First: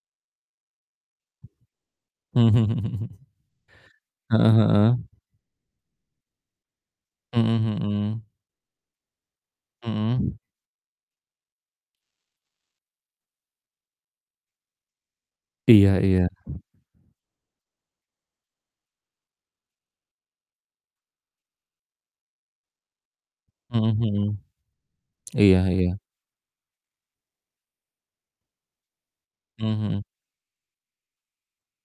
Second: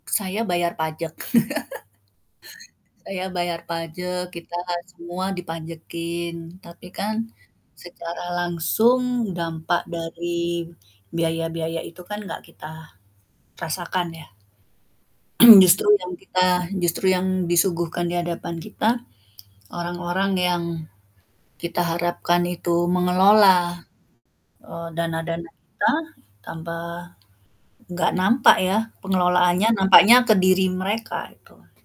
Saya bayar pajek. Saya bayar pajek, Heeh kita heeh. semua dipajekin. Tapi kan, Hmm hmm. secara langsung dampak Hmm. dari biaya-biaya itu kan, nggak kita rasakan, ya. Justru Iya yang iya. kita justru yang disuguhkan di hadapan kita, orang-orang yang kita harapkan itu mengelola, Hmm hmm. eee, dana-dana Iya kita iya. tanpa nggak nampak ya, pengelolaannya, Mhm mhm nampaknya ke diri mereka, itu.